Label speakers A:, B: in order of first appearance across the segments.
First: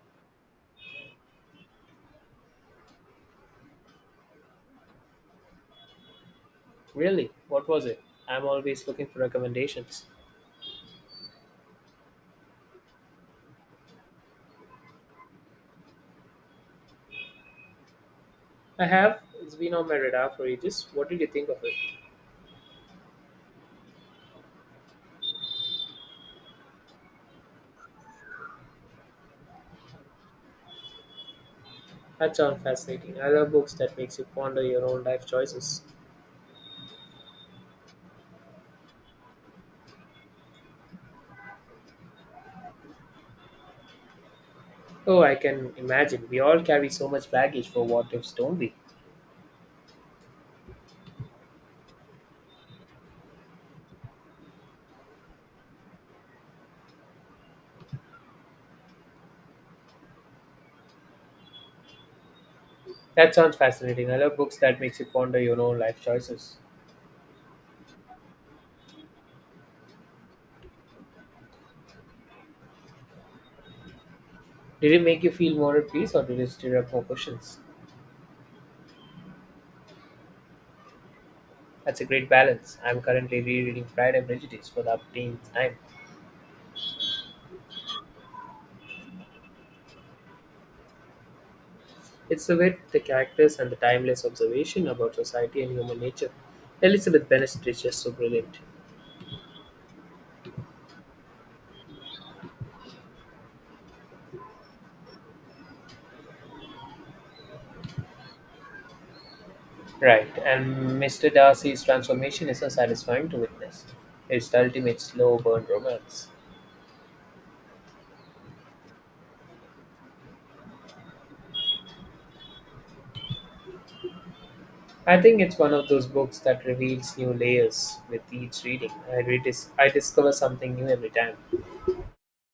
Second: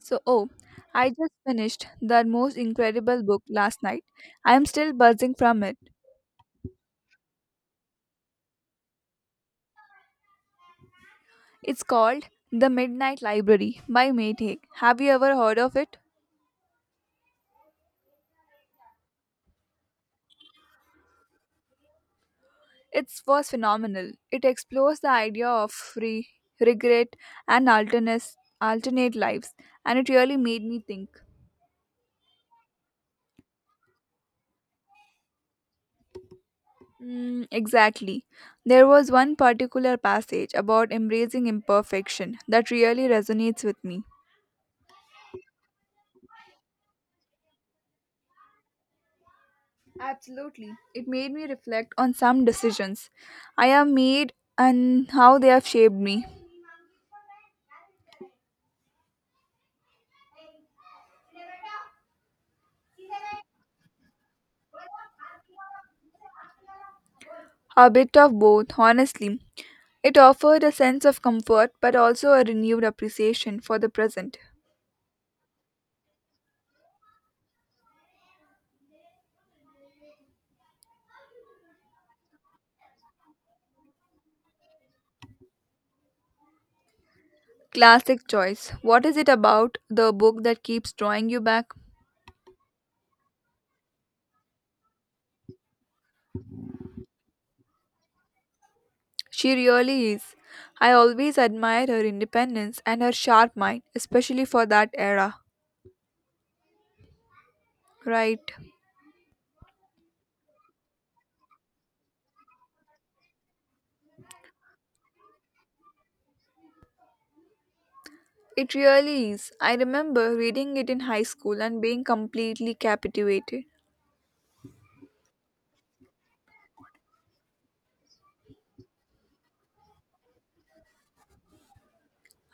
A: So, oh, I just finished the most incredible book last night. I am still buzzing from it.
B: Really? What was it? I'm always looking for recommendations.
A: It's called The Midnight Library by Maytag. Have you ever heard of it?
B: I have. It's been on my radar for ages. What did you think of it?
A: It was phenomenal. It explores the idea of free regret and alternate lives, and it really made me think.
B: That sounds fascinating. I love books that makes you ponder your own life choices.
A: Exactly. There was one particular passage about embracing imperfection that really resonates with me.
B: Oh, I can imagine. We all carry so much baggage for what ifs, don't we?
A: Absolutely. It made me reflect on some decisions I have made and how they have shaped me.
B: That sounds fascinating. I love books that makes you ponder your own life choices.
A: A bit of both, honestly. It offered a sense of comfort but also a renewed appreciation for the present.
B: Did it make you feel more at peace or did it stir up more questions? That's a great balance. I'm currently rereading Pride and Prejudice for the umpteenth time.
A: Classic choice. What is it about the book that keeps drawing you back?
B: It's the wit, the characters, and the timeless observation about society and human nature. Elizabeth Bennet is just so brilliant.
A: She really is. I always admired her independence and her sharp mind, especially for that era. Right.
B: Right, and Mr. Darcy's transformation is so satisfying to witness. It's the ultimate slow burn romance.
A: It really is. I remember reading it in high school and being completely captivated.
B: I think it's one of those books that reveals new layers with each reading. I discover something new every time.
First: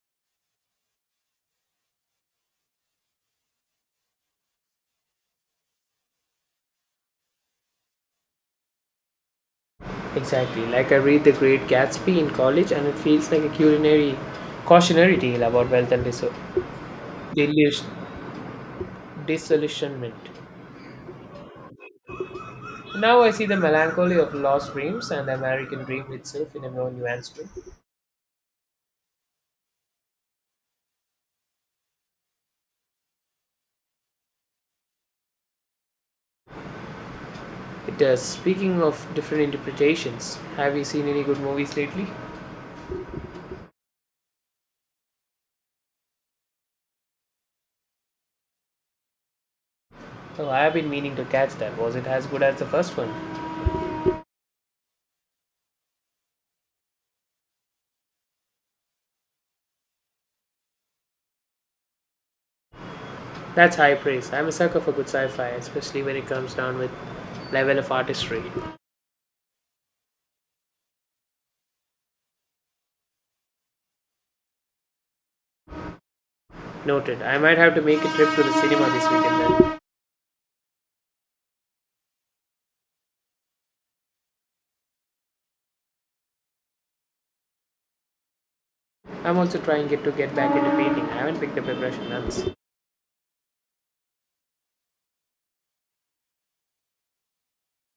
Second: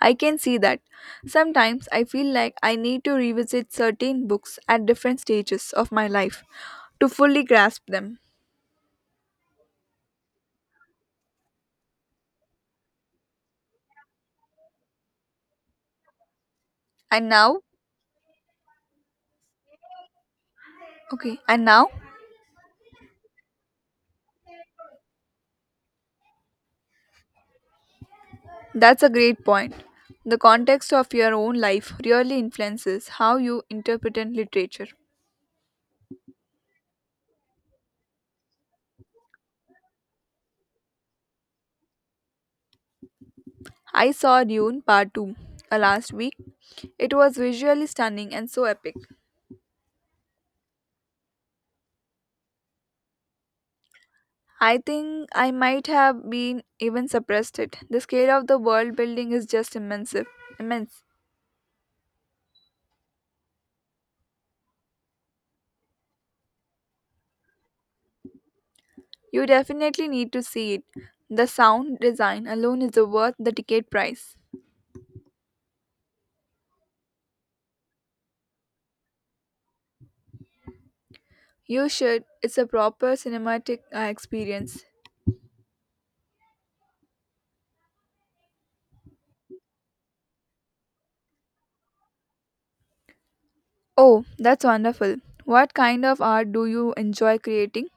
A: I can see that. Sometimes I feel like I need to revisit certain books at different stages of my life to fully grasp them.
B: Exactly, like I read The Great Gatsby in college, and it feels like a culinary cautionary tale about wealth and
A: And now,
B: delusion- disillusionment.
A: okay, and now,
B: Now I see the melancholy of lost dreams and the American dream itself in a more nuanced way.
A: that's a great point. The context of your own life really influences how you interpret literature.
B: It is speaking of different interpretations. Have you seen any good movies lately?
A: I saw Dune Part 2 last week. It was visually stunning and so epic.
B: Oh, I have been meaning to catch that. Was it as good as the first one?
A: I think I might have been even suppressed it. The scale of the world building is just immense. Immense.
B: That's high praise. I'm a sucker for good sci-fi, especially when it comes down with level of artistry.
A: You definitely need to see it. The sound design alone is worth the ticket price.
B: Noted. I might have to make a trip to the cinema this weekend then.
A: You should. It's a proper cinematic experience.
B: I'm also trying get to get back into painting. I haven't picked up a brush in months.
A: Oh, that's wonderful. What kind of art do you enjoy creating?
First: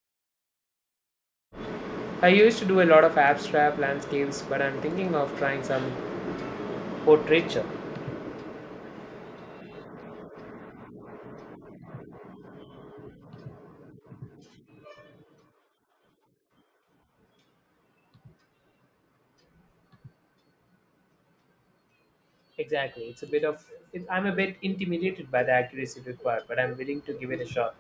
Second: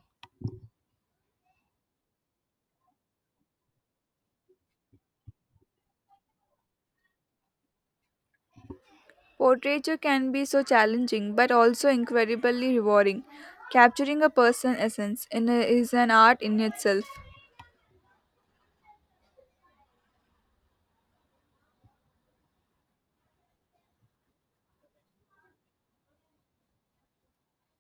B: I used to do a lot of abstract landscapes, but I'm thinking of trying some portraiture.
A: Portraiture can be so challenging but also incredibly rewarding. Capturing a person's essence is an art in itself.
B: Exactly. It's a bit of. It, I'm a bit intimidated by the accuracy required, but I'm willing to give it a shot.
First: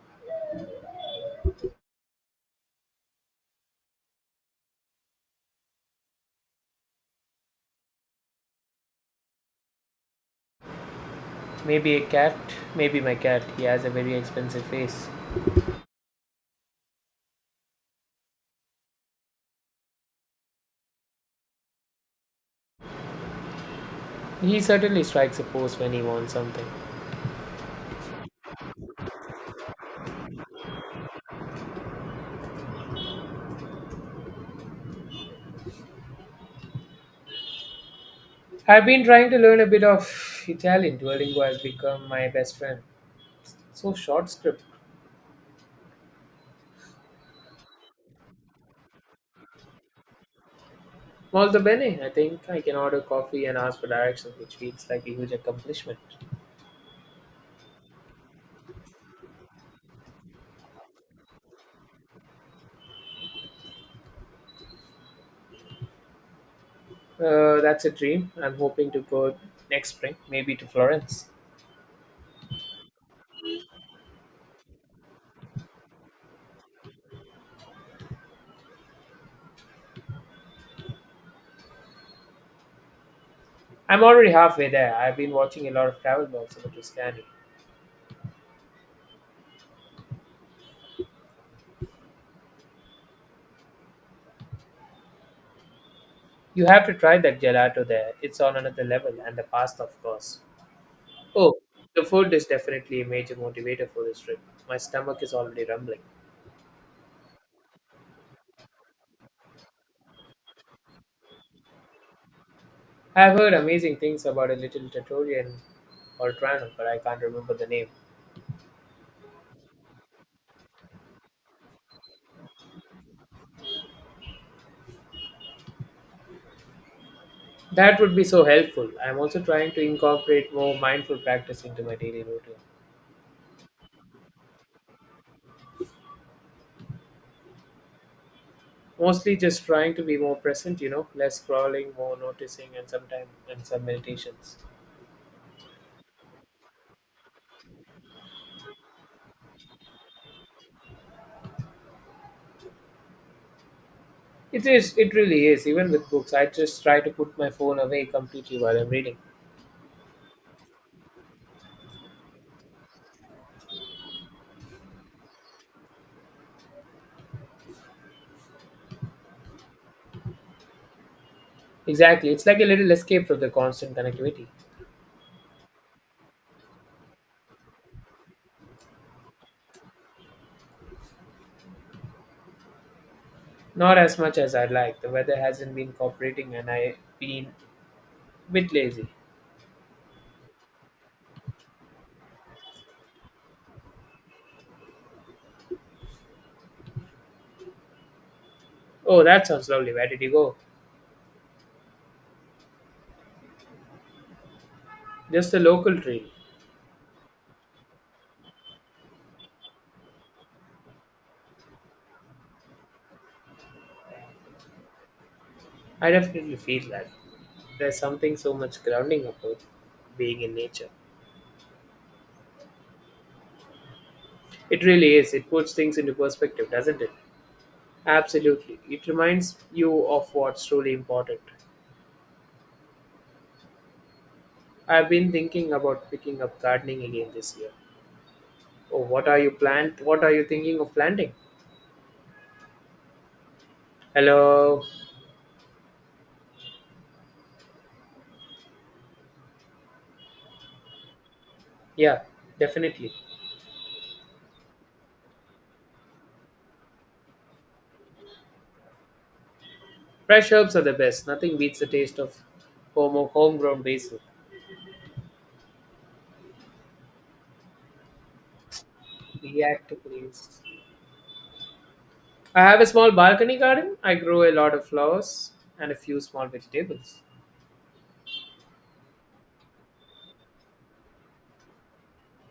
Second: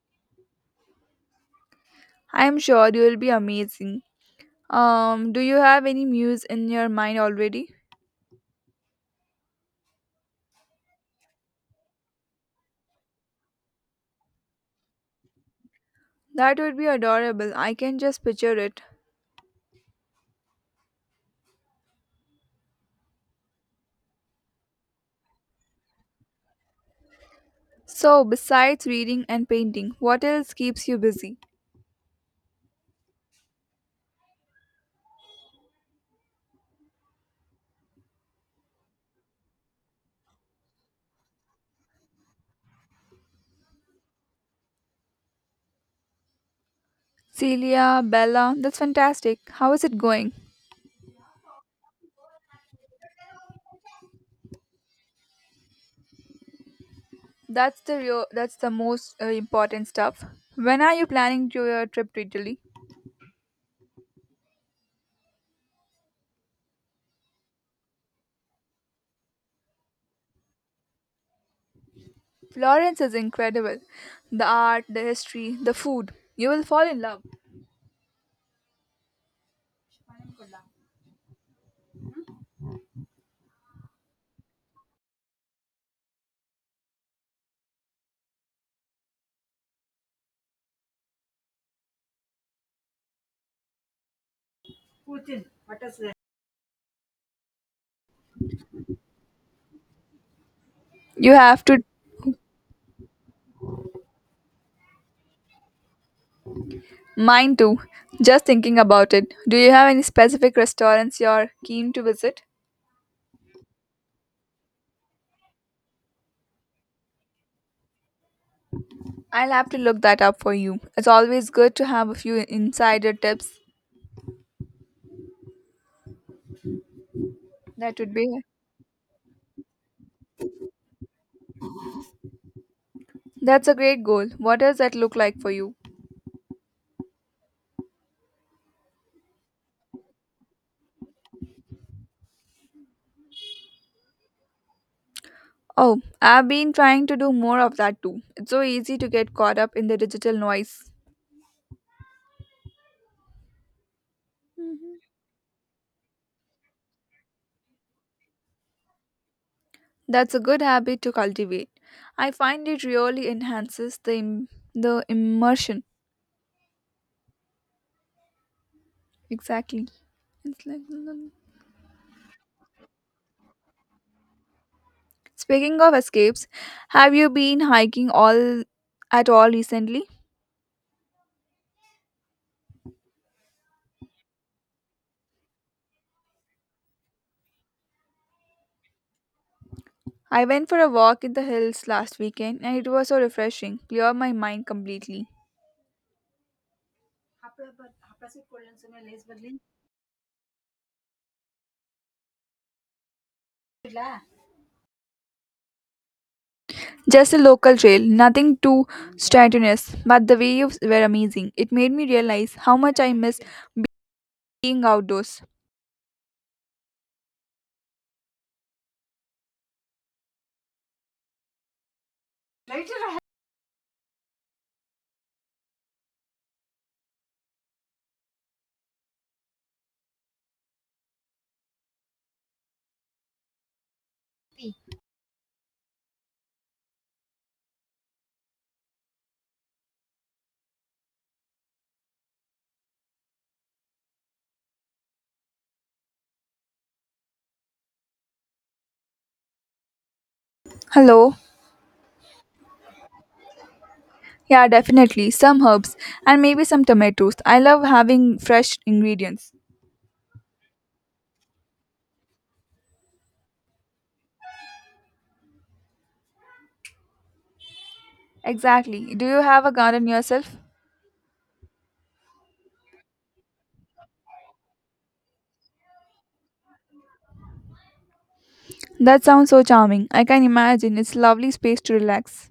A: I am sure you will be amazing. Do you have any muse in your mind already?
B: Maybe a cat, maybe my cat. He has a very expensive face.
A: That would be adorable. I can just picture it.
B: He certainly strikes a pose when he wants something.
A: So, besides reading and painting, what else keeps you busy?
B: I've been trying to learn a bit of Italian. Duolingo has become my best friend. So short script.
A: Celia, Bella, that's fantastic. How is it going?
B: Molto bene. I think I can order coffee and ask for directions, which feels like a huge accomplishment.
A: That's the most important stuff. When are you planning to your trip to Italy?
B: That's a dream. I'm hoping to go next spring, maybe to Florence.
A: Florence is incredible. The art, the history, the food. You will fall in love.
B: I'm already halfway there. I've been watching a lot of travel blogs about Tuscany. You have to try that gelato there. It's on another level, and the pasta, of course.
A: You
B: Oh,
A: have to
B: the food is definitely a major motivator for this trip. My stomach is already rumbling.
A: Mine too. Just thinking about it. Do you have any specific restaurants you're keen to visit?
B: I've heard amazing things about a little trattoria in Oltrano, but I can't remember the name.
A: I'll have to look that up for you. It's always good to have a few insider tips. That
B: That
A: would
B: would be
A: be
B: so helpful. I'm also trying to incorporate more mindful practice into my daily routine.
A: That's a great goal. What does that look like for you?
B: Mostly just trying to be more present, less scrolling, more noticing, and sometimes and some meditations.
A: Oh, I've been trying to do more of that too. It's so easy to get caught up in the digital noise.
B: It
A: Mhm.
B: is. It really is. Even with books, I just try to put my phone away completely while I'm reading.
A: That's a good habit to cultivate. I find it really enhances the immersion. Exactly. It's like
B: Exactly. It's like a little escape from the constant connectivity.
A: Speaking of escapes, have you been hiking all at all recently?
B: Not as much as I'd like. The weather hasn't been cooperating, and I've been a bit lazy.
A: I went for a walk in the hills last weekend and it was so refreshing, cleared my mind completely.
B: Oh, that sounds lovely. Where did you go? Just a local trail.
A: Just a local trail, nothing too strenuous, but the waves were amazing. It made me realize how much I miss being outdoors.
B: I definitely feel that. There's something so much grounding about being in nature. It really is. It puts things into perspective, doesn't it? Absolutely. It reminds you of what's truly important. I've been thinking about picking up gardening again this year. Oh, what are you plant? What are you thinking of planting? Hello.
A: Hello?
B: Yeah, definitely.
A: Yeah, definitely. Some herbs and maybe some tomatoes. I love having fresh ingredients.
B: Fresh herbs are the best. Nothing beats the taste of home homegrown basil.
A: Exactly. Do you have a
B: React,
A: garden yourself?
B: please. I have a small balcony garden. I grow a lot of flowers and a few small vegetables.
A: That sounds so charming. I can imagine. It's a lovely space to relax.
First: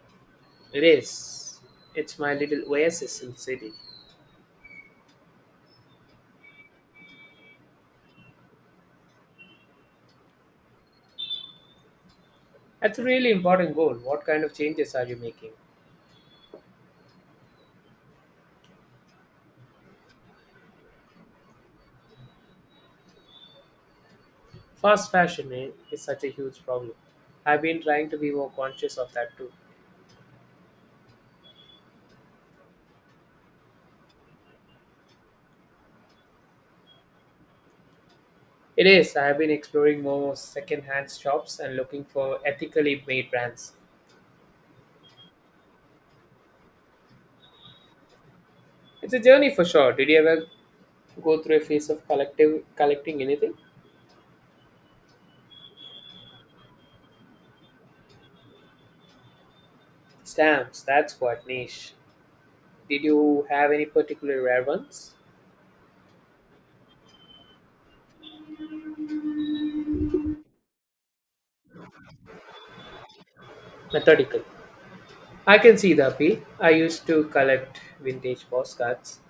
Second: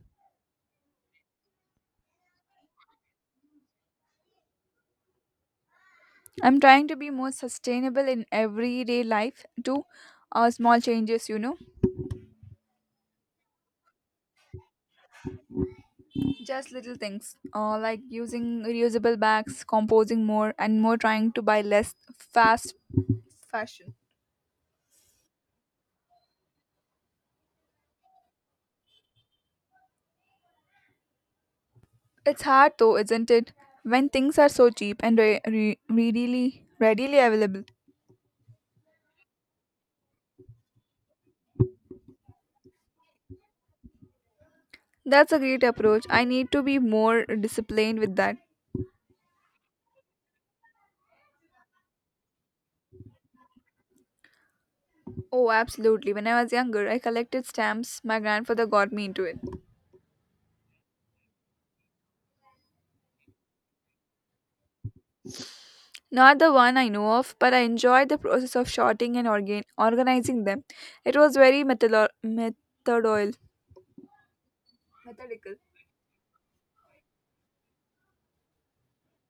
B: It is. It's my little oasis in the city.
A: I'm trying to be more sustainable in everyday life too. Small changes, you know,
B: That's a really important goal. What kind of changes are you making?
A: just little things, like using reusable bags, composing more, and more trying to buy less fast fashion.
B: Fast fashion eh, is such a huge problem. I've been trying to be more conscious of that too.
A: It's hard though, isn't it? When things are so cheap and readily available.
B: It is. I have been exploring more second-hand shops and looking for ethically made brands.
A: That's a great approach. I need to be more disciplined with that.
B: It's a journey for sure. Did you ever go through a phase of collective collecting anything?
A: Oh, absolutely. When I was younger, I collected stamps. My grandfather got me into it.
B: Stamps. That's quite niche. Did you have any particular rare ones?
A: Not the one I know of, but I enjoyed the process of sorting and organizing them. It was very
B: Methodical.
A: methodical.
B: I can see the appeal. I used to collect vintage postcards.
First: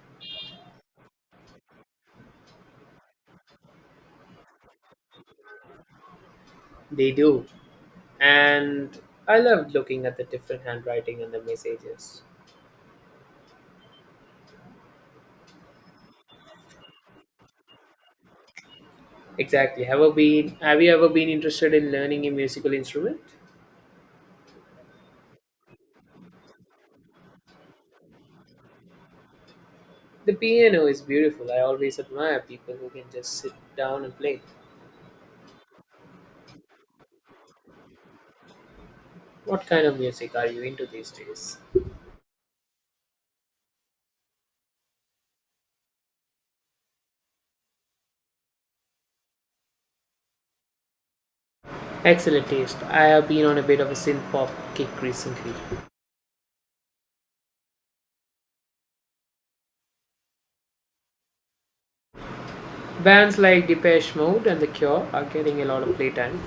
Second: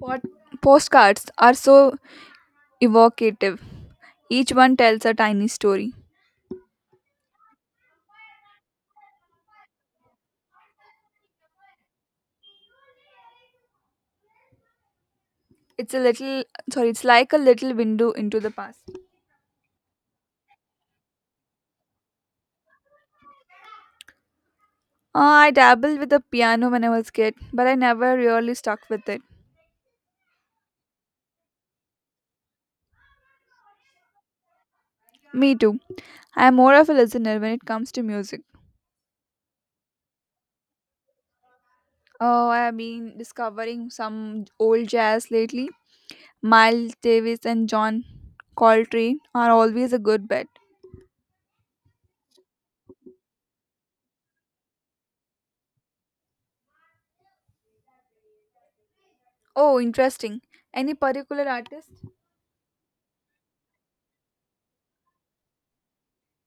A: Postcards are so evocative. Each one tells a tiny story.
B: They do, and I loved looking at the different handwriting and the messages.
A: It's a little, it's like a little window into the past.
B: Exactly. Have you ever been interested in learning a musical instrument?
A: I dabbled with the piano when I was kid, but I never really stuck with it.
B: The piano is beautiful. I always admire people who can just sit down and play.
A: Me too. I am more of a listener when it comes to music.
B: What kind of music are you into these days?
A: Oh, I have been discovering some old jazz lately. Miles Davis and John Coltrane are always a good bet.
B: Excellent taste. I have been on a bit of a synth pop kick recently.
A: Oh, interesting. Any particular artist?
B: Bands like Depeche Mode and The Cure are getting a lot of playtime.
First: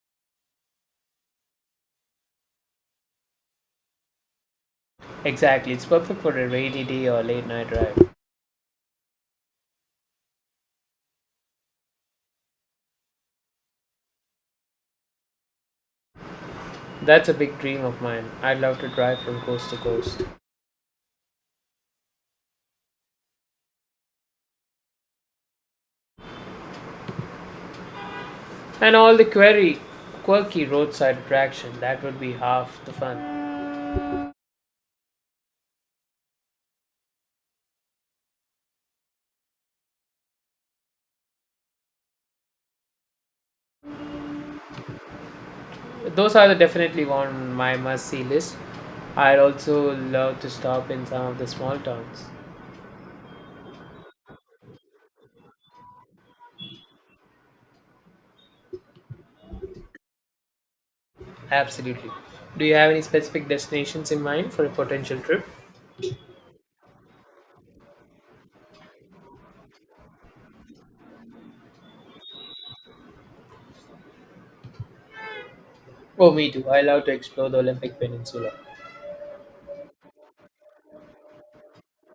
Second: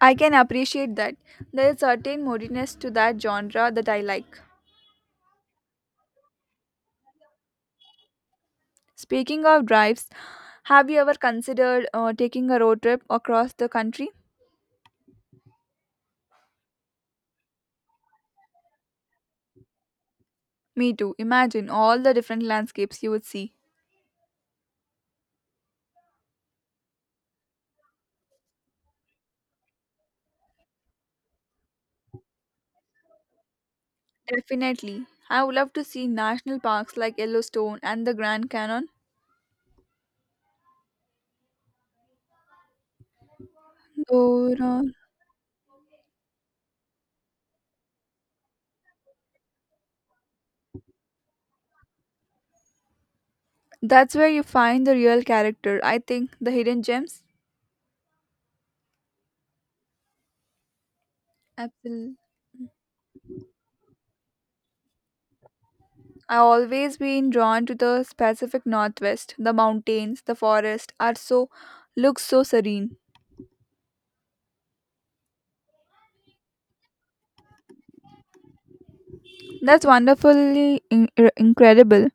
A: I can appreciate that. There is certain moodiness to that genre that I like.
B: Exactly. It's perfect for a rainy day or late night drive.
A: Speaking of drives, have you ever considered taking a road trip across the country?
B: That's a big dream of mine. I'd love to drive from coast to coast.
A: Me too. Imagine all the different landscapes you would see.
B: And all the query, quirky roadside attraction, that would be half the fun.
A: Definitely. I would love to see national parks like Yellowstone and the Grand Canyon. Dora.
B: Those are the definitely on my must-see list. I'd also love to stop in some of the small towns.
A: That's where you find the real character. I think the hidden gems.
B: Absolutely.
A: Absolutely.
B: Do you have any specific destinations in mind for a potential trip?
A: I always been drawn to the Pacific Northwest. The mountains, the forest are so look so serene.
B: Oh, me too. I love to explore the Olympic Peninsula.
A: That's wonderfully incredible.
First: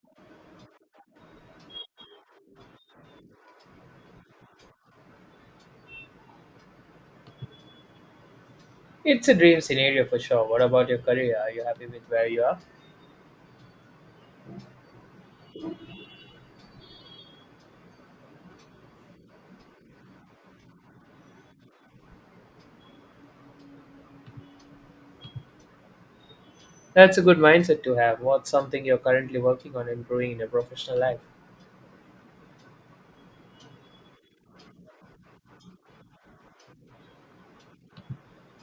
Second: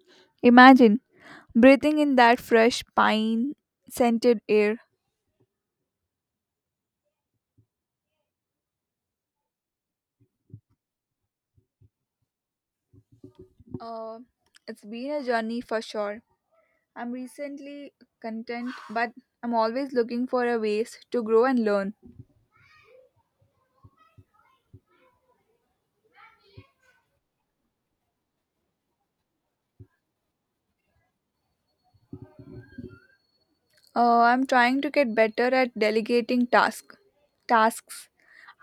A: Imagine breathing in that fresh pine scented air.
B: It's a dream scenario for sure. What about your career? Are you happy with where you are?
A: Uh, it's been a journey for sure. I'm recently content, but I'm always looking for a ways to grow and learn.
B: That's a good mindset to have. What's something you're currently working on improving in your professional life?
A: I'm trying to get better at delegating tasks.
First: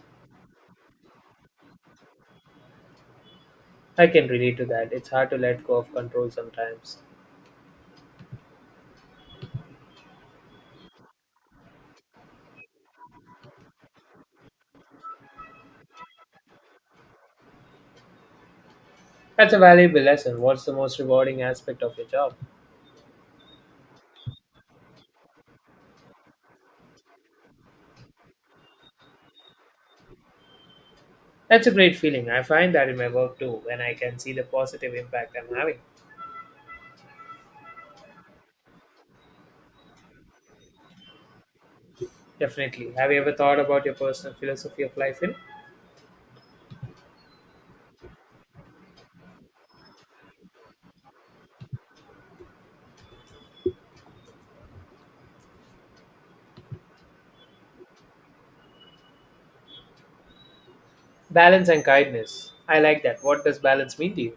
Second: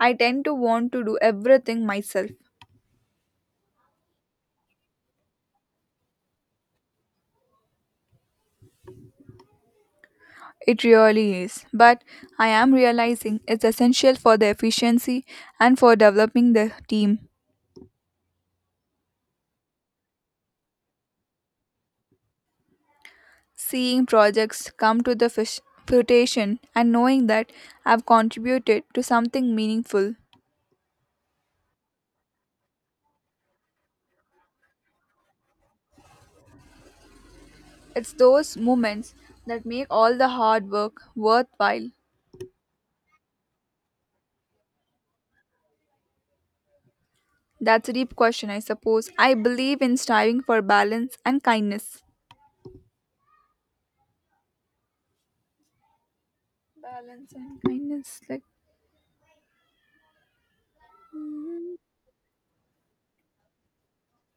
A: I tend to want to do everything myself.
B: I can relate to that. It's hard to let go of control sometimes.
A: It really is. But I am realizing it's essential for the efficiency and for developing the team.
B: That's a valuable lesson. What's the most rewarding aspect of your job?
A: Seeing projects come to fruition and knowing that I've contributed to something meaningful.
B: That's a great feeling. I find that in my work too, when I can see the positive impact I'm having.
A: It's those moments that make all the hard work worthwhile.
B: Definitely. Have you ever thought about your personal philosophy of life in
A: That's a deep question, I suppose. I believe in striving for balance and kindness. Balance and kindness. Like
B: balance and kindness? I like that. What does balance mean to you?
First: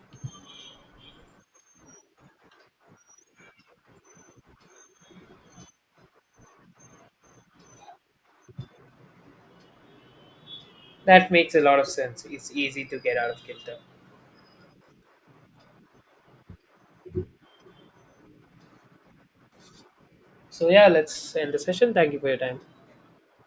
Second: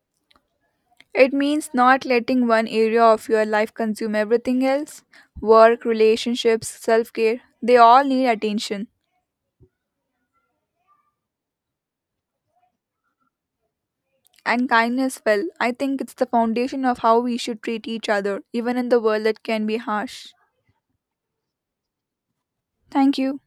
A: it means not letting one area of your life consume everything else. Work, relationships, self care, they all need attention.
B: That makes a lot of sense. It's easy to get out of kilter.
A: And kindness, well, I think it's the foundation of how we should treat each other, even in the world that can be harsh.
B: So, yeah, let's end the session. Thank you for your time.
A: Thank you.